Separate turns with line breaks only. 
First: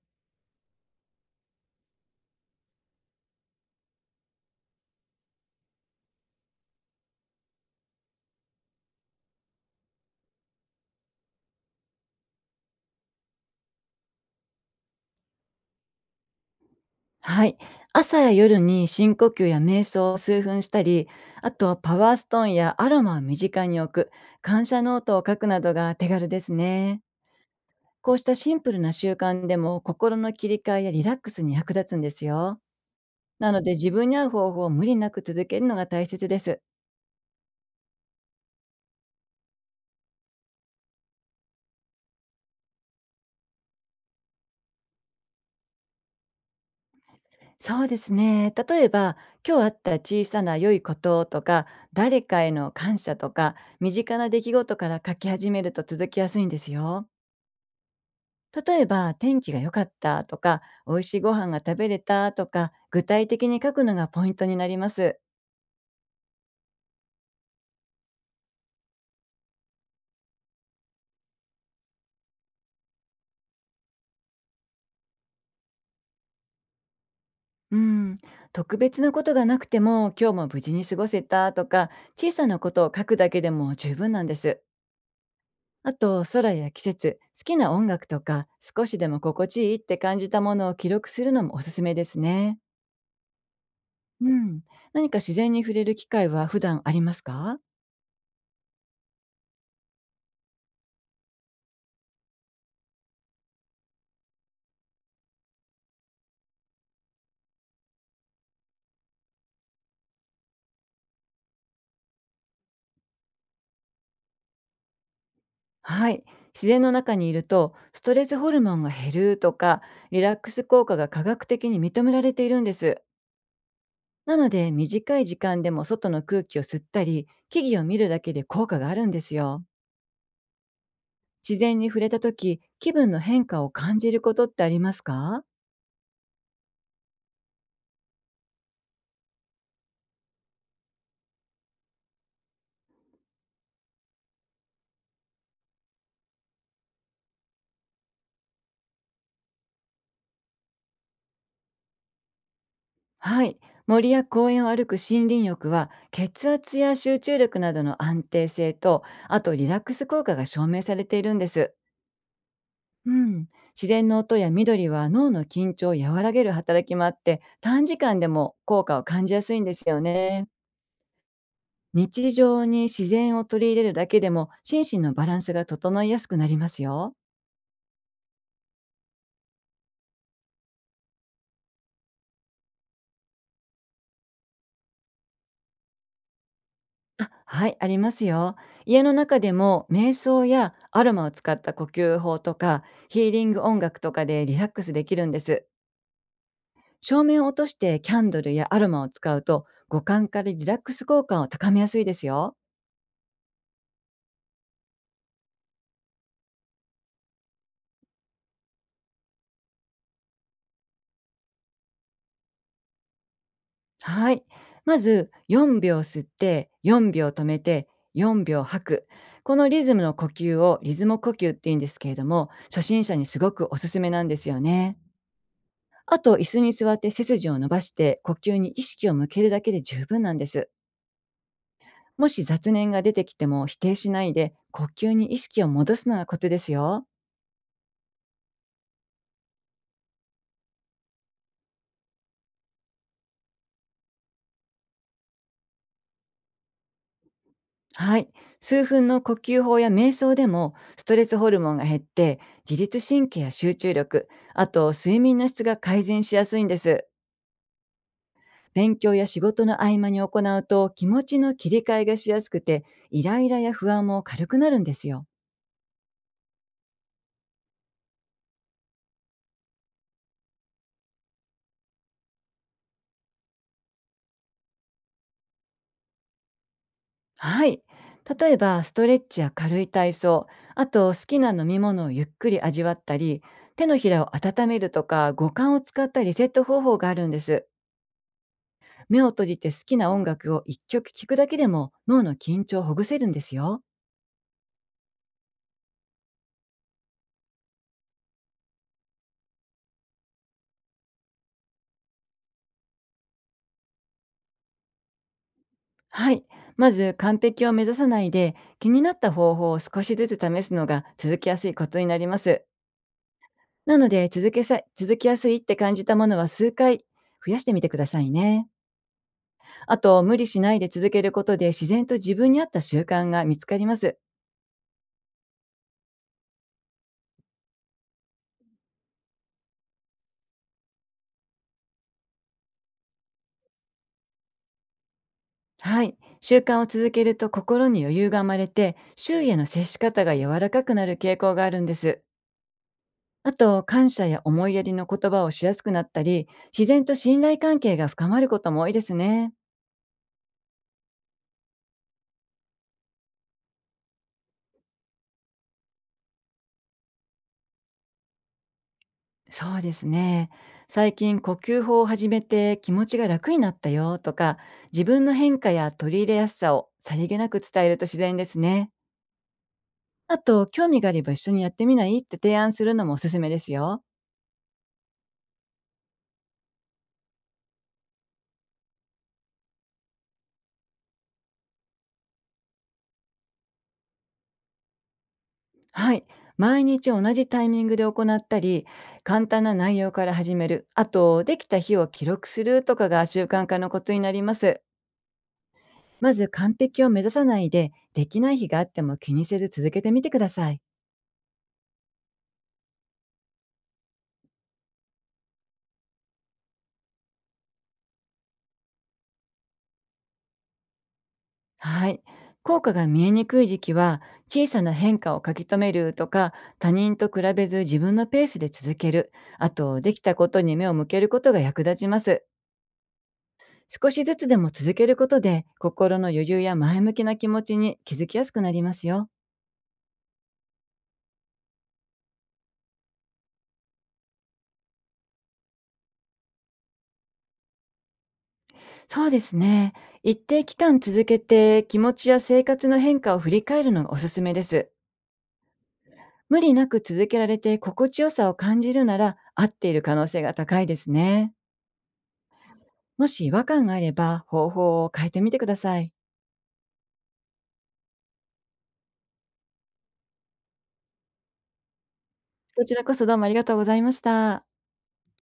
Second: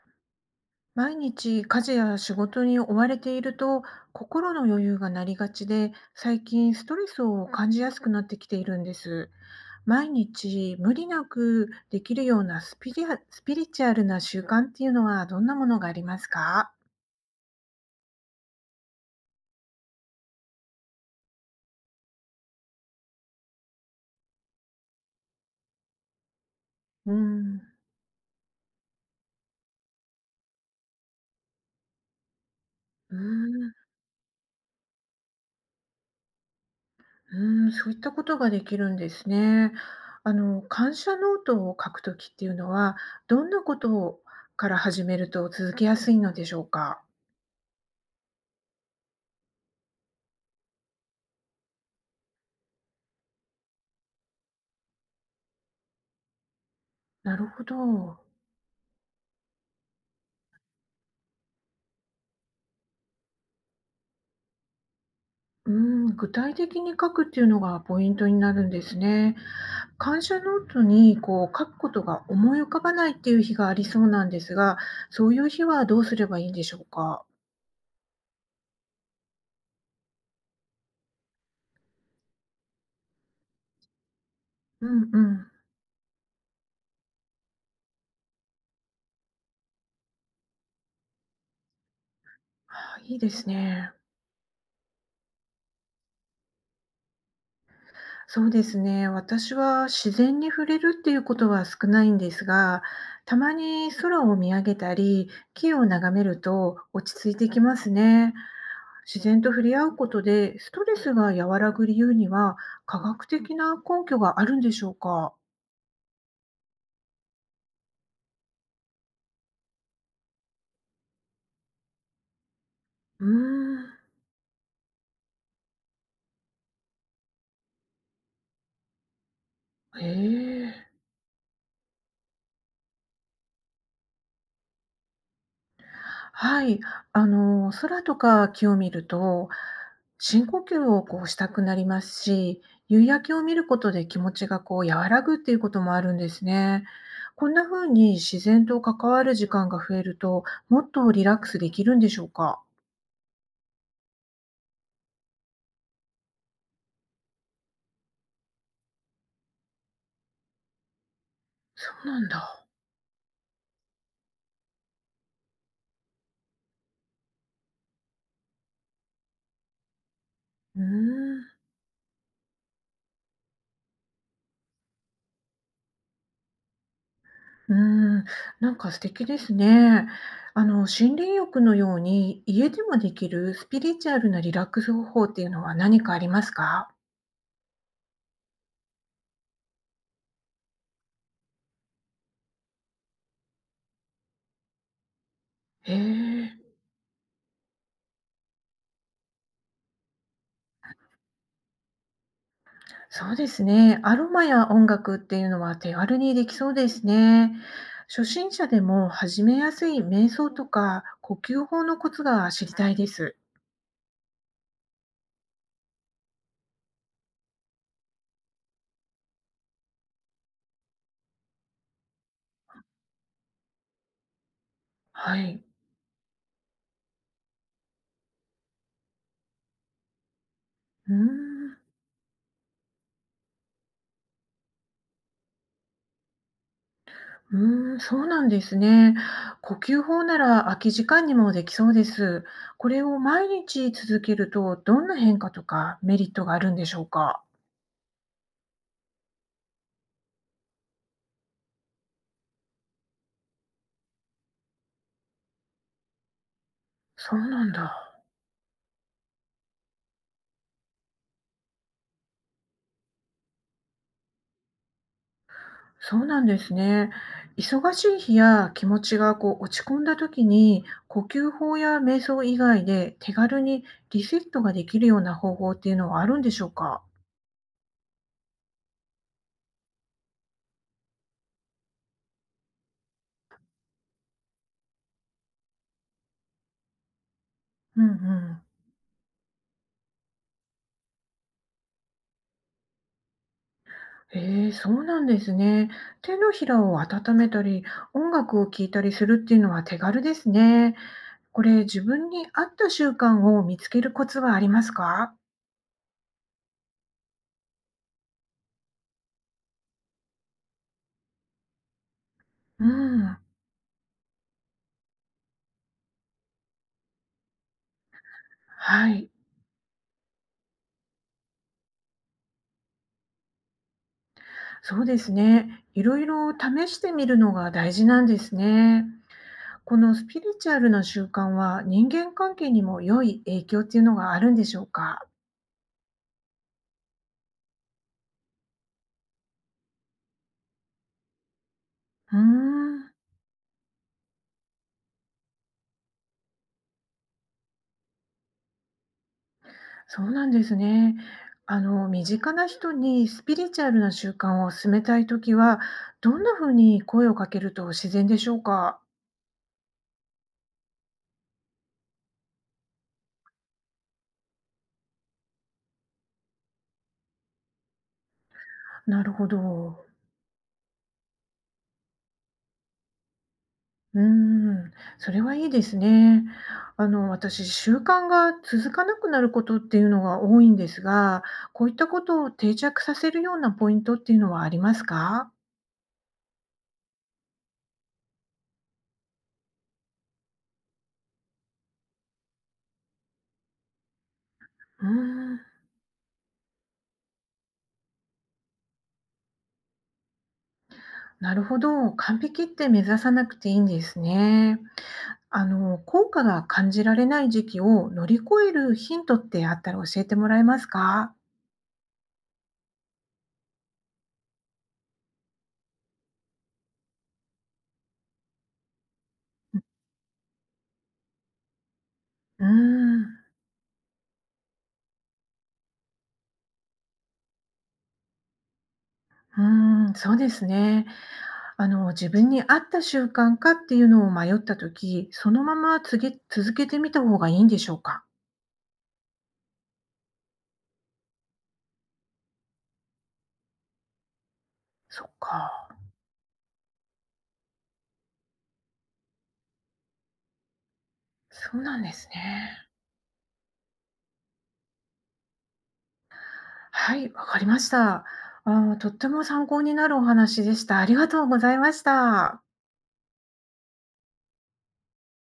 毎日家事や仕事に追われていると心の余裕がなりがちで、最近ストレスを感じやすくなってきているんです。毎日無理なくできるようなスピリチュアルな習慣っていうのはどんなものがありますか？
はい。朝や夜に深呼吸や瞑想を数分したり、あとはパワーストーンやアロマを身近に置く、感謝ノートを書くなどが手軽ですね。
うーん、
こうしたシンプルな習慣でも心の切り替えやリラックスに役立つんですよ。
う
なので、
ん、
自分に合う方法を無理なく続けるのが大切です。
うん、そういったことができるんですね。あの、感謝ノートを書くときっていうのはどんなことから始めると続けやすいのでしょうか？
そうですね。例えば、今日あった小さな良いこととか、誰かへの感謝とか、身近な出来事から書き始めると続きやすいんですよ。
なるほど。
例えば、天気が良かったとか、美味しいご飯が食べれたとか、具体的に書くのがポイントになります。
うーん、具体的に書くっていうのがポイントになるんですね。感謝ノートにこう書くことが思い浮かばないっていう日がありそうなんですが、そういう日はどうすればいいんでしょうか？
うん、特別なことがなくても今日も無事に過ごせたとか、小さなことを書くだけでも十分なんです。
うんうん。
あと、空や季節、好きな音楽とか、少しでも心地いいって感じたものを記録するのもおすすめですね。
あ、いいですね。
うん、何か自然に触れる機会は普段ありますか？
そうですね。私は自然に触れるっていうことは少ないんですが、たまに空を見上げたり、木を眺めると落ち着いてきますね。自然と触れ合うことでストレスが和らぐ理由には科学的な根拠があるんでしょうか？
はい。自然の中にいると、ストレスホルモンが減るとか、リラックス効果が科学的に認められているんです。
うーん。
なので、短い時間でも外の空気を吸ったり、木々を見るだけで効果があるんですよ。
へえ。
自然に触れた時、気分の変化を感じることってありますか？
はい。あの、空とか木を見ると、深呼吸をこうしたくなりますし、夕焼けを見ることで気持ちがこう和らぐっていうこともあるんですね。こんな風に自然と関わる時間が増えると、もっとリラックスできるんでしょうか？
はい。森や公園を歩く森林浴は、血圧や集中力などの安定性と、あとリラックス効果が証明されているんです。
そうなんだ。
うん、自然の音や緑は脳の緊張を和らげる働きもあって、短時間でも効果を感じやすいんですよね。
うーん。
日常に自然を取り入れるだけでも心身のバランスが整いやすくなりますよ。
うーん、なんか素敵ですね。あの、森林浴のように、家でもできるスピリチュアルなリラックス方法っていうのは何かありますか？
あ、はい、ありますよ。家の中でも瞑想やアロマを使った呼吸法とか、ヒーリング音楽とかでリラックスできるんです。
へえ、
照明を落としてキャンドルやアロマを使うと、五感からリラックス効果を高めやすいですよ。
そうですね。アロマや音楽っていうのは手軽にできそうですね。初心者でも始めやすい瞑想とか呼吸法のコツが知りたいです。
はい。まず4秒吸って、4秒止めて、4秒吐く。このリズムの呼吸をリズム呼吸って言うんですけれども、初心者にすごくおすすめなんですよね。
はい。
あと、椅子に座って背筋を伸ばして、呼吸に意識を向けるだけで十分なんです。
うーん。
もし雑念が出てきても、否定しないで呼吸に意識を戻すのがコツですよ。
うーん、そうなんですね。呼吸法なら空き時間にもできそうです。これを毎日続けると、どんな変化とかメリットがあるんでしょうか？
はい。数分の呼吸法や瞑想でもストレスホルモンが減って、自律神経や集中力、あと睡眠の質が改善しやすいんです。
そうなんだ。
勉強や仕事の合間に行うと気持ちの切り替えがしやすくて、イライラや不安も軽くなるんですよ。
そうなんですね。忙しい日や気持ちがこう落ち込んだ時に、呼吸法や瞑想以外で手軽にリセットができるような方法っていうのはあるんでしょうか？
はい。例えばストレッチや軽い体操、あと好きな飲み物をゆっくり味わったり、手のひらを温めるとか、五感を使ったリセット方法があるんです。
うんうん。
目を閉じて好きな音楽を一曲聴くだけでも、脳の緊張をほぐせるんですよ。
へえ、そうなんですね。手のひらを温めたり、音楽を聴いたりするっていうのは手軽ですね。これ、自分に合った習慣を見つけるコツはありますか？
はい。まず完璧を目指さないで、気になった方法を少しずつ試すのが続きやすいことになります。
うん。
なので、続けさ続きやすいって感じたものは数回増やしてみてくださいね。
はい。
あと、無理しないで続けることで、自然と自分に合った習慣が見つかります。
そうですね。いろいろ試してみるのが大事なんですね。このスピリチュアルな習慣は人間関係にも良い影響っていうのがあるんでしょうか？
はい。習慣を続けると心に余裕が生まれて、周囲への接し方が柔らかくなる傾向があるんです。
うーん。
あと、感謝や思いやりの言葉をしやすくなったり、自然と信頼関係が深まることも多いですね。
そうなんですね。あの、身近な人にスピリチュアルな習慣を勧めたいときは、どんなふうに声をかけると自然でしょうか？
そうですね。最近呼吸法を始めて気持ちが楽になったよとか、自分の変化や取り入れやすさをさりげなく伝えると自然ですね。
なるほど。
あと、興味があれば一緒にやってみないって提案するのもおすすめですよ。
うーん、それはいいですね。あの、私、習慣が続かなくなることっていうのが多いんですが、こういったことを定着させるようなポイントっていうのはありますか？
はい。毎日同じタイミングで行ったり、簡単な内容から始める。あと、できた日を記録するとかが習慣化のコツになります。
うーん、
まず完璧を目指さないで、できない日があっても気にせず続けてみてください。
なるほど。完璧って目指さなくていいんですね。あの、効果が感じられない時期を乗り越えるヒントってあったら教えてもらえますか？
はい。効果が見えにくい時期は、小さな変化を書き留めるとか、他人と比べず自分のペースで続ける、あと、できたことに目を向けることが役立ちます。
うーん、う
少しずつでも続けることで、心の余裕や前向きな気持ちに気づきやすくなりますよ。
ーん、そうですね。あの、自分に合った習慣かっていうのを迷った時、そのままつげ続けてみた方がいいんでしょうか？
そうですね。一定期間続けて、気持ちや生活の変化を振り返るのがおすすめです。
そっか、
無理なく続けられて心地よさを感じるなら、合っている可能性が高いですね。
そうなんですね。
もし違和感があれば、方法を変えてみてください。
はい、わかりました。あー、とっても参考になるお話でした。ありがとうございました。
こちらこそ、どうもありがとうございました。